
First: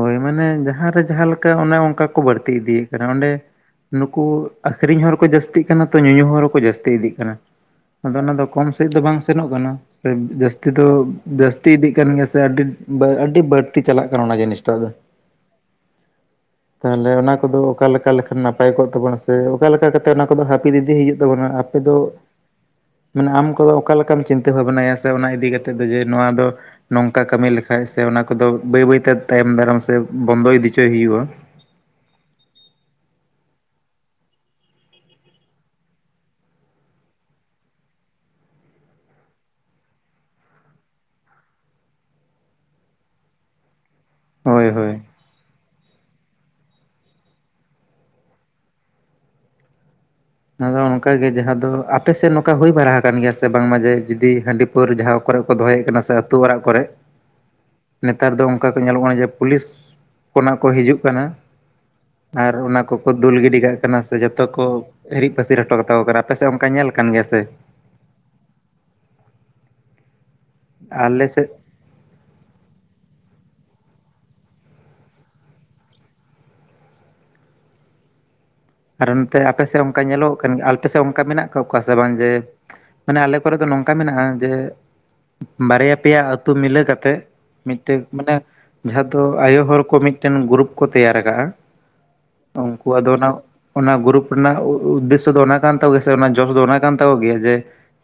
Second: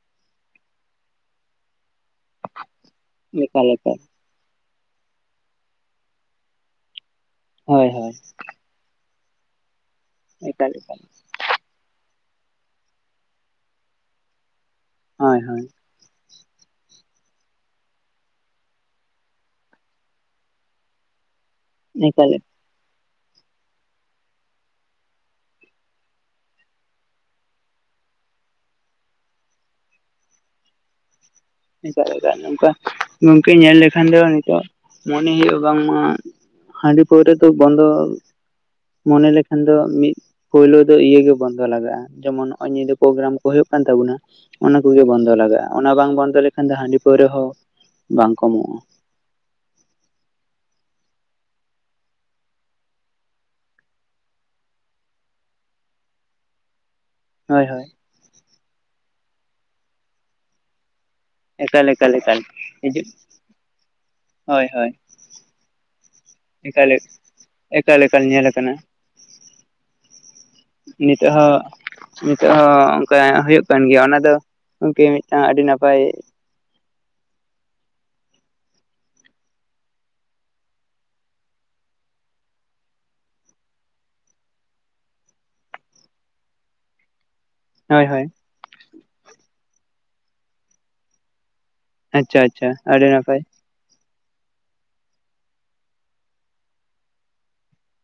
ᱦᱳᱭ ᱢᱟᱱᱮ ᱡᱟᱦᱟᱸᱨᱮ ᱡᱟᱦᱟᱸ ᱞᱮᱠᱟ ᱚᱱᱮ ᱚᱱᱠᱟ ᱠᱚ ᱵᱟᱹᱲᱛᱤ ᱤᱫᱤᱭᱮᱜ ᱠᱟᱱᱟ ᱚᱸᱰᱮ
ᱮᱠᱟᱞ ᱮᱠᱟᱞ
ᱱᱩ ᱠᱩ ᱟᱹᱠᱷᱨᱤᱧ ᱦᱚᱲ ᱠᱚ ᱡᱟᱹᱥᱛᱤᱜ ᱠᱟᱱᱟ ᱛᱚ ᱧᱩᱧᱩ ᱦᱚᱲ ᱦᱚᱸ ᱠᱚ ᱡᱟᱹᱥᱛᱤ ᱤᱫᱤᱜ ᱠᱟᱱᱟ
ᱦᱳᱭ ᱦᱳᱭ
ᱟᱫᱚ ᱚᱱᱟ ᱫᱚ ᱠᱚᱢ ᱥᱮᱫ ᱫᱚ ᱵᱟᱝ ᱥᱮᱱᱚᱜ ᱠᱟᱱᱟ ᱡᱟᱹᱥᱛᱤ
ᱮᱠᱟᱞ
ᱫᱚ
ᱮᱠᱟᱞ
ᱡᱟᱹᱥ ᱛᱤ ᱤᱫᱤᱜ ᱠᱟᱱ ᱜᱮᱭᱟ ᱥᱮ ᱟᱹᱰᱤ ᱟᱹᱰᱤ ᱵᱟᱹᱲᱛᱤ ᱪᱟᱞᱟᱜ ᱠᱟᱱᱟ ᱚᱱᱟ ᱡᱤᱱᱤᱥᱴᱟᱜ ᱫᱚ
ᱦᱳᱭ ᱦᱳᱭ
ᱛᱟᱦᱚᱞᱮ ᱚᱱᱟ ᱠᱚᱫᱚ ᱚᱠᱟ ᱞᱮᱠᱟ ᱞᱮᱠᱷᱟᱱ ᱱᱟᱯᱟᱭ ᱠᱚᱜ ᱛᱟᱵᱚᱱᱟ ᱥᱮ ᱚᱠᱟ ᱞᱮᱠᱟ ᱠᱟᱛᱮᱜ ᱚᱱᱟ ᱠᱚᱫᱚ ᱦᱟᱹᱯᱤᱫ ᱫᱤᱫᱤ ᱦᱩᱭᱩᱜ ᱛᱟᱵᱚᱱᱟ ᱟᱯᱮ ᱫᱚ
ᱮᱠᱟᱞ
ᱢᱟᱱᱮ ᱟᱢ ᱫᱚ ᱚᱠᱟ ᱞᱮᱠᱟᱢ ᱪᱤᱱᱛᱟᱹ ᱵᱷᱟᱵᱽᱱᱟᱭᱟ ᱥᱮ ᱚᱱᱟ ᱤᱫᱤ ᱠᱟ ᱠᱟᱛᱮᱜ ᱫᱚ ᱡᱮ ᱱᱚᱣᱟ ᱫᱚ ᱱᱚᱝᱠᱟ ᱠᱟᱹᱢᱤ ᱞᱮᱠᱷᱟᱡ ᱥᱮ ᱚᱱᱟ ᱠᱚᱫᱚ ᱵᱟᱹᱭ ᱵᱟᱹᱭᱛᱮ ᱛᱟᱭᱚᱢ ᱫᱟᱨᱟᱢ ᱥᱮ ᱵᱚᱱᱫᱚᱭ ᱤᱫᱤᱪᱚᱭ ᱦᱩᱭᱩᱜᱼᱟ
ᱮᱠᱟᱞ ᱮᱠᱟᱞ ᱱᱚᱝᱠᱟ ᱜᱚᱝᱠᱮ ᱧᱮᱞ ᱞᱮᱠᱷᱟᱱ ᱫᱚ ᱱᱤᱛᱚᱜ ᱢᱚᱱᱮ ᱦᱩᱭᱩᱜᱼᱟ ᱵᱟᱝᱢᱟ ᱦᱟᱺᱰᱤ ᱯᱟᱹᱣᱨᱟᱹ ᱫᱚ ᱵᱚᱱᱫᱚ ᱢᱚᱱᱮ ᱞᱮᱠᱷᱟᱱ ᱫᱚ ᱢᱤᱫ ᱯᱳᱭᱞᱳ ᱫᱚ ᱤᱭᱟᱹᱜᱮ ᱵᱚᱱᱫᱚ ᱞᱟᱜᱟᱜᱼᱟ ᱡᱮᱢᱚᱱ ᱱᱚᱜ ᱚᱭ ᱱᱤᱭᱟᱹ ᱯᱨᱳᱜᱨᱟᱢ ᱠᱚ ᱦᱩᱭᱩᱜ ᱠᱟᱱ ᱛᱟᱵᱳᱱᱟ
ᱦᱳᱭ
ᱚᱱᱟ
ᱦᱳᱭ
ᱠᱚᱜᱮ ᱵᱚᱱᱫᱚ ᱞᱟᱜᱟᱜᱼᱟ᱾ ᱚᱱᱟ ᱵᱟᱝ ᱵᱚᱱᱫᱚ ᱞᱮᱠᱷᱟᱱ ᱫᱚ ᱦᱟᱺᱰᱤ ᱯᱟᱹᱣᱨᱟᱹ ᱦᱚᱸ ᱵᱟᱝ ᱠᱚᱢᱚᱜᱼᱟ
ᱟᱫᱚ ᱚᱱᱠᱟ ᱜᱮ ᱡᱟᱦᱟᱸ ᱫᱚ ᱟᱯᱮᱥᱮᱫ ᱱᱚᱝᱠᱟ ᱦᱩᱭ ᱵᱟᱲᱟ ᱟᱠᱟᱱ ᱜᱮᱭᱟ ᱥᱮ ᱵᱟᱝᱢᱟ ᱡᱮ ᱡᱩᱫᱤ ᱦᱟᱺᱰᱤ ᱯᱟᱹᱣᱨᱟᱹ ᱡᱟᱦᱟᱸ ᱠᱚᱨᱮ ᱠᱚ ᱫᱚᱦᱚᱭᱮᱫ ᱠᱟᱱᱟ ᱥᱮ ᱟᱹᱛᱳ ᱚᱲᱟᱜ ᱠᱚᱨᱮ
ᱦᱳᱭ ᱦᱳᱭ
ᱱᱮᱛᱟᱨ ᱫᱚ ᱚᱱᱠᱟ ᱠᱚ ᱧᱮᱞᱚᱜ ᱠᱟᱱᱟ ᱡᱮ ᱯᱩᱞᱤᱥ ᱠᱷᱚᱱᱟᱜ ᱠᱚ ᱦᱤᱡᱩᱜ ᱠᱟᱱᱟ
ᱮᱠᱟᱞ ᱮᱠᱟᱞ ᱮᱠᱟᱞ
ᱟᱨ ᱚᱱᱟ
ᱦᱤᱡᱩᱜ
ᱠᱚᱠᱚ ᱫᱩᱞ ᱜᱤᱰᱤ ᱠᱟᱜ ᱠᱟᱱᱟ ᱥᱮ ᱡᱚᱛᱚ ᱠᱚ
ᱦᱳᱭ ᱦᱳᱭ
ᱦᱤᱨᱤᱡ ᱯᱟᱹᱥᱤᱨ ᱦᱚᱴᱚ ᱠᱟᱛᱚ ᱠᱟᱱᱟ ᱯᱮᱥᱮ ᱚᱱᱠᱟ ᱧᱮᱞ
ᱮᱠᱟᱞ
ᱠᱟᱱ ᱜᱮᱭᱟ ᱥᱮ
ᱮᱠᱟᱞ ᱮᱠᱟᱞ ᱧᱮᱞ ᱟᱠᱟᱱᱟ
ᱟᱞᱮ
ᱱᱤᱛᱚᱜ
ᱥᱮᱫ
ᱦᱚᱸ ᱱᱤᱛᱚᱜ ᱦᱚᱸ ᱚᱱᱠᱟ ᱦᱩᱭᱩᱜ ᱠᱟᱱ ᱜᱮᱭᱟ ᱚᱱᱟ ᱫᱚ ᱜᱚᱝᱠᱮ ᱢᱤᱫᱴᱟᱝ ᱟᱹᱰᱤ ᱱᱟᱯᱟᱭ
ᱟᱨ ᱱᱚᱛᱮ ᱟᱯᱮ ᱥᱮᱫ ᱚᱱᱠᱟ ᱧᱮᱞᱚᱜ ᱠᱟᱱ ᱜᱮ ᱟᱯᱮ ᱥᱮᱫ ᱚᱱᱠᱟ ᱢᱮᱱᱟᱜ ᱠᱟᱜ ᱠᱚᱣᱟ ᱥᱮ ᱵᱟᱝ ᱡᱮ ᱢᱟᱱᱮ ᱟᱞᱮ ᱠᱚᱨᱮ ᱫᱚ ᱱᱚᱝᱠᱟ ᱢᱮᱱᱟᱜᱼᱟ ᱡᱮ ᱵᱟᱨᱭᱟ ᱯᱮᱭᱟ ᱟᱹᱛᱩ ᱢᱤᱞᱟᱹ ᱠᱟᱛᱮᱫ ᱢᱤᱫᱴᱮᱱ
ᱦᱳᱭ ᱦᱳᱭ
ᱢᱟᱱᱮ ᱡᱟᱦᱟᱸ ᱫᱚ ᱟᱭᱳ ᱦᱚᱲ ᱠᱚ ᱢᱤᱫᱴᱮᱱ ᱜᱨᱩᱯ ᱠᱚ ᱛᱮᱭᱟᱨ ᱠᱟᱜᱼᱟ
ᱟᱪᱪᱷᱟ ᱟᱪᱪᱷᱟ
ᱩᱱᱠᱩ
ᱟᱹᱰᱤ
ᱟᱫᱚ ᱱᱟᱜ
ᱱᱟᱯᱟᱭ
ᱚᱱᱟ ᱜᱨᱩᱯ ᱨᱮᱱᱟᱜ ᱩᱫᱽᱫᱮᱥᱥᱚ ᱫᱚ ᱚᱱᱟ ᱠᱟᱱ ᱛᱟᱠᱚ ᱜᱮᱭᱟ ᱥᱮ ᱚᱱᱟ ᱡᱚᱥ ᱫᱚ ᱚᱱᱟ ᱠᱟᱱ ᱛᱟᱠᱚ ᱜᱮᱭᱟ ᱡᱮ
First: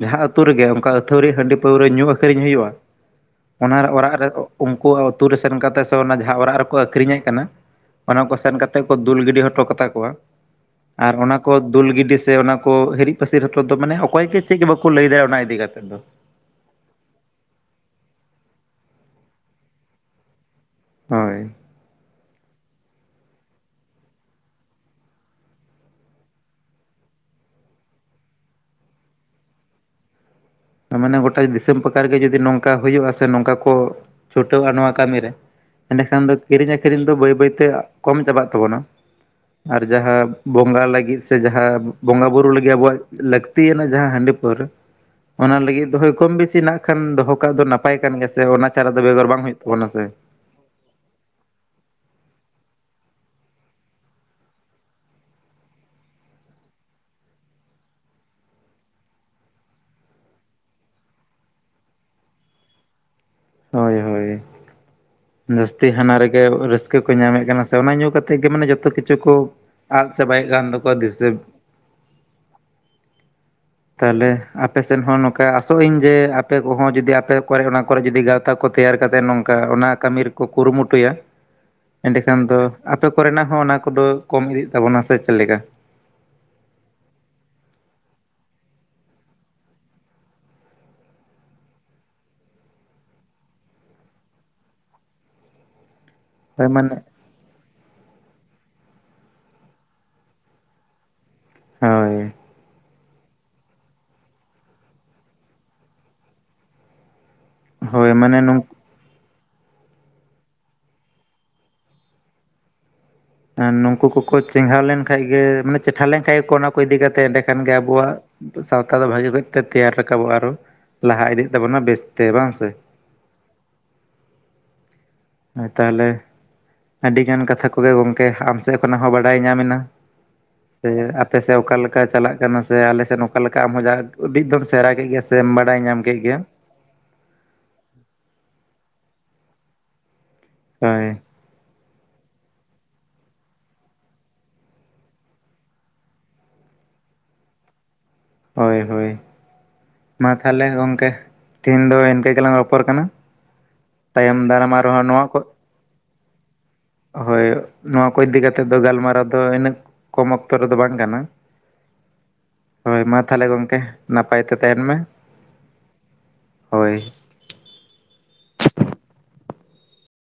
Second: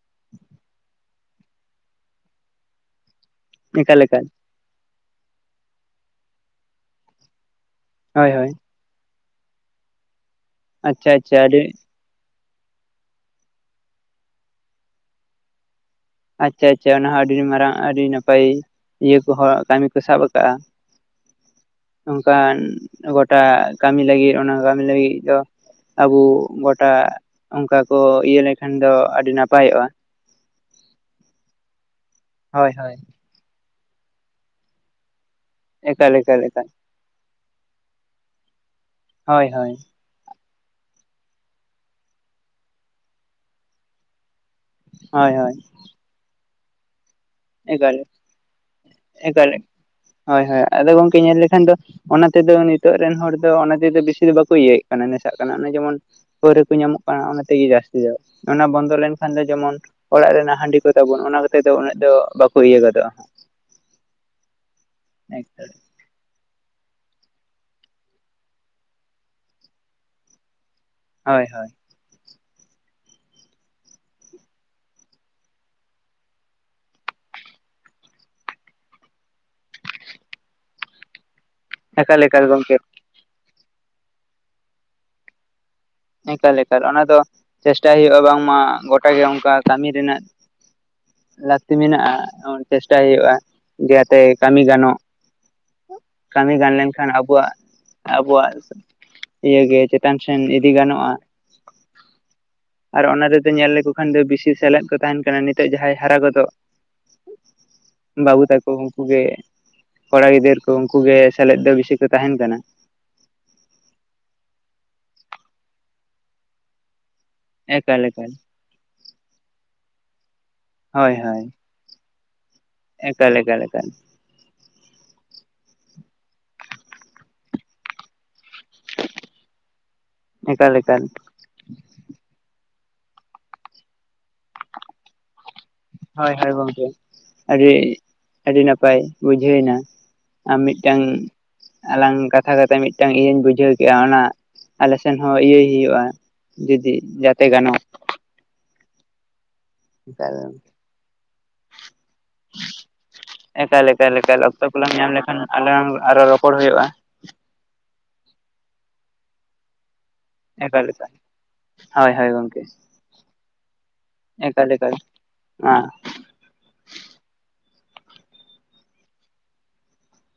ᱡᱟᱦᱟᱸ ᱟᱹᱛᱩ ᱨᱮᱜᱮ ᱚᱱᱠᱟ ᱟᱹᱛᱷᱟᱹᱣᱲᱤ ᱦᱟᱺᱰᱤ ᱯᱟᱹᱣᱨᱟᱹ ᱧᱩ ᱟᱹᱠᱷᱨᱤᱧ ᱦᱩᱭᱩᱜᱼᱟ ᱚᱱᱟ
ᱮᱠᱟᱞ
ᱚᱲᱟᱜ
ᱮᱠᱟᱞ
ᱨᱮ ᱩᱱᱠᱩ ᱟᱛᱩ ᱨᱮ ᱥᱮᱱ ᱠᱟᱛᱮᱫ ᱥᱮ ᱡᱟᱦᱟᱸ ᱚᱲᱟᱜ ᱨᱮᱠᱚ ᱟᱹᱠᱷᱨᱤᱧᱮᱜ ᱠᱟᱱᱟ ᱚᱱᱟ
ᱦᱳᱭ
ᱠᱚ
ᱦᱳᱭ
ᱥᱮᱱ ᱠᱟᱛᱮ ᱠᱚ ᱫᱩᱞ ᱜᱤᱰᱤ ᱦᱚᱴᱚ ᱠᱟᱛᱟ ᱠᱚᱣᱟ
ᱟᱪᱪᱷᱟ
ᱟᱨ ᱚᱱᱟ
ᱟᱪᱪᱷᱟ
ᱠᱚ
ᱟᱹᱰᱤ
ᱫᱩᱞ ᱜᱤᱰᱤ ᱥᱮ ᱚᱱᱟ ᱠᱚ ᱦᱤᱨᱤᱡ ᱯᱟᱹᱥᱤᱨ ᱦᱚ ᱫᱚ ᱢᱟᱱᱮ ᱚᱠᱚᱭ ᱜᱮ ᱪᱮᱫ ᱵᱟᱠᱚ ᱞᱟᱹᱭ ᱫᱟᱲᱮᱭᱟᱜᱼᱟ ᱚᱱᱟ ᱤᱫᱤ ᱠᱟᱛᱮᱫ ᱫᱚ
ᱟᱪᱪᱷᱟ ᱟᱪᱪᱷᱟ ᱚᱱᱟᱦᱚᱸ ᱟᱹᱰᱤ ᱢᱟᱨᱟᱝ ᱟᱹᱰᱤ ᱱᱟᱯᱟᱭ ᱤᱭᱟᱹ ᱠᱚ ᱦᱚᱲ ᱠᱟᱹᱢᱤ ᱠᱚ ᱥᱟᱵ ᱟᱠᱟᱫᱟ
ᱦᱳᱭ
ᱚᱱᱠᱟᱱ ᱜᱚᱴᱟ ᱠᱟᱹᱢᱤ ᱞᱟᱹᱜᱤᱫ ᱚᱱᱟ ᱠᱟᱹᱢᱤ ᱞᱟᱹᱜᱤᱫ ᱫᱚ ᱟᱵᱚ ᱜᱚᱴᱟ ᱚᱱᱠᱟ ᱠᱚ ᱤᱭᱟᱹ ᱞᱮᱠᱷᱟᱱ ᱫᱚ ᱟᱹᱰᱤ ᱱᱟᱯᱟᱭᱚᱜᱼᱟ
ᱢᱟᱱᱮ ᱜᱳᱴᱟ ᱫᱤᱥᱚᱢ ᱯᱟᱠᱟ ᱨᱮᱜᱮ ᱡᱩᱫᱤ ᱱᱚᱝᱠᱟ
ᱦᱳᱭ ᱦᱳᱭ
ᱦᱩᱭᱩᱜᱼᱟ ᱥᱮ ᱱᱚᱝᱠᱟ ᱠᱚ ᱪᱷᱩᱴᱟᱹᱣᱼᱟ ᱱᱚᱣᱟ ᱠᱟᱹᱢᱤᱨᱮ
ᱮᱠᱟᱞ
ᱮᱸᱰᱮᱠᱷᱟᱱ ᱫᱚ
ᱮᱠᱟᱞ ᱮᱠᱟᱞ
ᱠᱤᱨᱤᱧ ᱟᱹᱠᱷᱨᱤᱧ ᱫᱚ ᱵᱟᱹᱭ ᱵᱟᱹᱭᱛᱮ ᱠᱚᱢ ᱪᱟᱵᱟᱜ ᱛᱟᱵᱚᱱᱟ
ᱦᱳᱭ ᱦᱳᱭ
ᱟᱨ ᱡᱟᱦᱟᱸ ᱵᱚᱸᱜᱟ ᱞᱟᱹᱜᱤᱫ ᱥᱮ ᱡᱟᱦᱟᱸ ᱵᱚᱸᱜᱟ ᱵᱩᱨᱩ ᱞᱟᱹᱜᱤᱫ ᱟᱵᱚᱣᱟᱜ ᱞᱟᱹᱠᱛᱤᱭᱟᱱᱟᱜ ᱡᱟᱦᱟᱸ ᱦᱟᱺᱰᱤ ᱯᱟᱹᱣᱨᱟᱹ
ᱦᱳᱭ ᱦᱳᱭ
ᱚᱱᱟ ᱞᱟᱹᱜᱤᱫ ᱫᱚ ᱦᱳᱭ ᱠᱚᱢ ᱵᱮᱥᱤ ᱱᱟᱜ ᱠᱷᱟᱱ ᱫᱚᱦᱚ ᱠᱟᱜ ᱫᱚ ᱱᱟᱯᱟᱭ
ᱮᱠᱟᱞ
ᱠᱟᱱ ᱜᱮᱭᱟ ᱥᱮ ᱚᱱᱟ ᱪᱷᱟᱲᱟ ᱫᱚ ᱵᱮᱜᱚᱨ ᱵᱟᱝ
ᱮᱠᱟᱞ
ᱦᱩᱭᱩᱜ ᱛᱟᱵᱚᱱᱟ ᱥᱮ
ᱦᱳᱭ ᱦᱳᱭ ᱟᱫᱚ ᱜᱚᱝᱠᱮ ᱧᱮᱞ ᱞᱮᱠᱷᱟᱱ ᱫᱚ ᱚᱱᱟ ᱛᱮᱫᱚ ᱱᱤᱛᱚᱜ ᱨᱮᱱ ᱦᱚᱲ ᱫᱚ ᱚᱱᱟ ᱛᱮᱫᱚ ᱵᱮᱥᱤ ᱫᱚ ᱵᱟᱠᱚ ᱤᱭᱟᱹᱭᱮᱫ ᱠᱟᱱᱟ ᱱᱮᱥᱟᱜ ᱠᱟᱱᱟ ᱚᱱᱮ ᱡᱮᱢᱚᱱ ᱯᱟᱹᱣᱨᱟᱹ ᱠᱚ ᱧᱟᱢᱚᱜ ᱠᱟᱱᱟ ᱚᱱᱟ ᱛᱮᱜᱮ ᱡᱟᱹᱥᱛᱤ ᱫᱚ ᱚᱱᱟ ᱵᱚᱱᱫᱚ ᱞᱮᱱᱠᱷᱟᱱ ᱫᱚ ᱡᱮᱢᱚᱱ ᱚᱲᱟᱜ ᱨᱮᱱᱟᱜ ᱦᱟᱺᱰᱤ ᱠᱚᱛᱟᱵᱚᱱ ᱚᱱᱟᱛᱮ ᱫᱚ ᱩᱱᱟᱹᱜ ᱫᱚ ᱵᱟᱠᱚ ᱤᱭᱟᱹ ᱜᱚᱫᱚᱜᱼᱟ
ᱦᱳᱭ ᱦᱳᱭ ᱡᱟᱹᱥᱛᱤ ᱚᱱᱟ ᱨᱮᱜᱮ ᱨᱟᱹᱥᱠᱟᱹ ᱠᱚ ᱧᱟᱢᱮᱫ ᱠᱟᱱᱟ ᱥᱮ ᱚᱱᱟ ᱧᱩᱸ ᱠᱟᱛᱮ ᱜᱮ ᱢᱟᱱᱮ ᱡᱚᱛᱚ ᱠᱤᱪᱷᱩ ᱠᱚ ᱟᱫ ᱪᱟᱵᱟᱭᱮᱫ ᱠᱟᱱ ᱠᱚ ᱫᱤᱥᱟᱹ
ᱦᱳᱭ ᱦᱳᱭ
ᱛᱟᱦᱚᱞᱮ ᱟᱯᱮᱥᱮᱫ ᱦᱚᱸ ᱱᱚᱝᱠᱟ ᱟᱥᱚᱜ ᱟᱹᱧ ᱡᱮ ᱟᱯᱮ ᱠᱚᱦᱚᱸ ᱡᱩᱫᱤ ᱟᱯᱮ ᱠᱚᱨᱮ ᱚᱱᱟ ᱠᱚᱨᱮ ᱡᱩᱫᱤ ᱜᱟ ᱜᱟᱶᱛᱟ ᱠᱚ ᱛᱮᱭᱟᱨ ᱠᱟᱛᱮᱫ ᱱᱚᱝᱠᱟ ᱚᱱᱟ ᱠᱟᱹᱢᱤ ᱨᱮᱠᱚ ᱠᱩᱨᱩᱢᱩᱴᱩᱭᱟ
ᱮᱠᱟᱞ
ᱮᱸᱰᱮᱠᱷᱟᱱ
ᱮᱠᱟᱞ
ᱫᱚ
ᱜᱚᱝᱠᱮ
ᱟᱯᱮ ᱠᱚᱨᱮᱱᱟᱜ ᱦᱚᱸ ᱚᱱᱟ ᱠᱚᱫᱚ ᱠᱚᱢ ᱤᱫᱤᱜ ᱛᱟᱵᱚᱱᱟ ᱥᱮ ᱪᱮᱫ ᱞᱮᱠᱟ
ᱮᱠᱟᱞ ᱮᱠᱟᱞ ᱚᱱᱟ ᱫᱚ ᱪᱮᱥᱴᱟᱭ ᱦᱩᱭᱩᱜᱼᱟ ᱵᱟᱝᱢᱟ ᱜᱚᱴᱟ ᱜᱮ ᱚᱱᱠᱟ ᱠᱟᱹᱢᱤ ᱨᱮᱱᱟᱜ ᱞᱟᱹᱠᱛᱤ ᱢᱮᱱᱟᱜᱼᱟ ᱪᱮᱥᱴᱟᱭ ᱦᱩᱭᱩᱜᱼᱟ ᱡᱟᱛᱮ ᱠᱟᱹᱢᱤ ᱜᱟᱱᱚᱜ ᱠᱟᱹᱢᱤ
ᱦᱳᱭ
ᱜᱟᱱ
ᱢᱟᱱᱮ
ᱞᱮᱱᱠᱷᱟᱱ ᱟᱵᱚᱣᱟᱜ ᱟᱵᱚᱣᱟᱜ ᱤᱭᱮ ᱜᱮ ᱪᱮᱛᱟᱱ ᱥᱮᱱ ᱤᱫᱤ ᱜᱟᱱᱚᱜᱼᱟ
ᱦᱳᱭ
ᱟᱨ ᱚᱱᱟ ᱨᱮᱫᱚ ᱧᱮᱞ ᱞᱮᱠᱚ ᱠᱷᱟᱱ ᱫᱚ ᱵᱮᱥᱤ ᱥᱮᱞᱮᱫ ᱠᱚ ᱛᱟᱦᱮᱸᱱ ᱠᱟᱱᱟ ᱱᱤᱛᱚᱜ ᱡᱟᱦᱟᱸᱭ ᱦᱟᱨᱟ ᱜᱚᱫᱚᱜ
ᱦᱳᱭ ᱢᱟᱱᱮ
ᱵᱟᱹᱵᱩ
ᱱᱚᱝ
ᱛᱟᱠᱚ ᱩᱱᱠᱩ ᱜᱮ ᱠᱚᱲᱟ ᱜᱤᱫᱟᱹᱨ ᱠᱚ ᱩᱱᱠᱩ ᱜᱮ ᱥᱮᱞᱮᱫ ᱫᱚ ᱵᱤᱥᱤ ᱠᱚ ᱛᱟᱦᱮᱸᱱ ᱠᱟᱱᱟ
ᱱᱩᱠᱩ ᱠᱚᱠᱚ ᱪᱮᱸᱜᱷᱟᱣ ᱞᱮᱱᱠᱟᱱᱡ ᱜᱮ ᱢᱟᱱᱮ ᱪᱮᱴᱷᱟ ᱞᱮᱱ ᱠᱷᱟᱱ ᱜᱮ ᱠᱚ ᱚᱱᱟ ᱠᱚ ᱤᱫᱤ ᱠᱟᱛᱮ ᱮᱸᱰᱮ ᱠᱷᱟᱱ ᱜᱮ
ᱮᱠᱟᱞ
ᱟᱵᱚᱣᱟᱜ
ᱮᱠᱟᱞ
ᱥᱟᱶᱛᱟ ᱫᱚ ᱵᱷᱟᱜᱤ ᱠᱚᱡᱛᱮ ᱛᱮᱭᱟᱨ ᱨᱟᱠᱟᱵᱚᱜᱼᱟ ᱟᱨᱚ
ᱦᱳᱭ
ᱞᱟᱦᱟ
ᱦᱳᱭ
ᱤᱫᱤᱜ ᱛᱟᱵᱚᱱᱟ, ᱵᱮᱥ ᱛᱮ ᱵᱟᱝ ᱥᱮ?
ᱮᱠᱟᱞ ᱮᱠᱟᱞ ᱮᱠᱟᱞ᱾
ᱦᱭ ᱛᱟᱦᱚᱞᱮ ᱟᱹᱰᱤᱜᱟᱱ ᱠᱟᱛᱷᱟ ᱠᱚᱜᱮ ᱜᱚᱢᱠᱮ ᱟᱢ ᱥᱮᱫ ᱠᱷᱚᱱᱟᱜ ᱦᱚᱸ ᱵᱟᱰᱟᱭ ᱧᱟᱢᱮᱱᱟ᱾
ᱮᱠᱟᱞ
ᱥᱮ
ᱮᱠᱟᱞ
ᱟᱯᱮᱥᱮᱫ ᱚᱠᱟᱞᱮ ᱞᱮᱠᱟ ᱪᱟᱞᱟᱜ ᱠᱟᱱᱟ ᱥᱮ ᱟᱞᱮ ᱥᱮᱫ ᱚᱠᱟ ᱞᱮᱠᱟ ᱟᱢᱦᱚᱸ ᱡᱟᱜ ᱜᱮ ᱟᱹᱰᱤ ᱫᱚᱢ ᱥᱮᱸᱬᱟ ᱠᱮᱫ ᱜᱮᱭᱟ ᱥᱮ᱾ ᱥᱮ ᱵᱟᱰᱟᱭ ᱧ
ᱦᱳᱭ ᱦᱳᱭ ᱜᱚᱢᱠᱮ ᱟᱹᱰᱤ, ᱟᱹᱰᱤ ᱱᱟᱯᱟᱭ ᱵᱩᱡᱷᱟᱹᱣ ᱱᱟ᱾ ᱟᱨ ᱢᱤᱫᱴᱟᱝ
ᱦᱳᱭ
ᱟᱞᱟᱝ ᱠᱟᱛᱷᱟ ᱠᱟᱛᱮᱜ ᱢᱤᱫᱴᱟᱝ ᱤᱭᱟᱹᱧ ᱵᱩᱡᱷᱟᱹᱣ ᱠᱮᱫᱼᱟ, ᱚᱱᱟ ᱟᱞᱮ ᱥᱮᱱ ᱦᱚᱸ ᱤᱭᱟᱹᱭ ᱦᱩᱭᱩᱜᱼᱟ ᱡᱩᱫᱤ ᱡᱟᱛᱮ ᱜᱟᱱᱚᱜ
ᱦᱳᱭ ᱦᱳᱭ, ᱢᱟ ᱛᱟᱦᱚᱞᱮ ᱜᱚᱢᱠᱮ ᱛᱮᱦᱮᱧ ᱫᱚ ᱤᱱᱠᱟᱹ ᱜᱮᱞᱟᱝ ᱨᱚᱯᱚᱲ ᱠᱟᱱᱟ᱾
ᱮᱠᱟ ᱮᱠᱟᱞ
ᱛᱟᱭᱚᱢ
ᱮᱠᱟᱞ, ᱚᱠᱛᱚ
ᱫᱟᱨᱟᱢ
ᱠᱚᱞᱟᱝ
ᱟᱨᱦᱚᱸ
ᱧᱟᱢ
ᱱᱚᱣᱟ
ᱞᱮᱠᱷᱟᱱ
ᱠᱚ
ᱟᱞᱟᱝ, ᱟᱨᱚ ᱨᱚᱯᱚᱲ ᱦᱩᱭᱩᱜᱼᱟ᱾
ᱦᱳᱭ ᱱᱚᱣᱟ ᱠᱚ ᱤᱫᱤ ᱠᱟᱛᱮᱫ ᱫᱚ ᱜᱟᱞᱢᱟᱨᱟᱣ ᱫᱚ ᱤᱱᱟᱹᱜ ᱠᱚᱢ ᱚᱠᱛᱚ ᱨᱮᱫᱚ
ᱮᱠᱟᱞ
ᱵᱟᱝ
ᱮᱠᱟᱞ
ᱠᱟᱱᱟ᱾
ᱦᱳᱭ ᱦᱳᱭ ᱜᱚᱝᱠᱮ
ᱦᱳᱭ ᱢᱟ ᱛᱟᱦᱞᱮ ᱜᱚᱢᱠᱮ ᱱᱟᱯᱟᱭ ᱛᱮ
ᱮᱠᱟᱞ
ᱛᱟᱸᱦᱮᱱ
ᱮᱠᱟᱞ
ᱢᱮ᱾
ᱢᱟ
ᱦᱳᱭ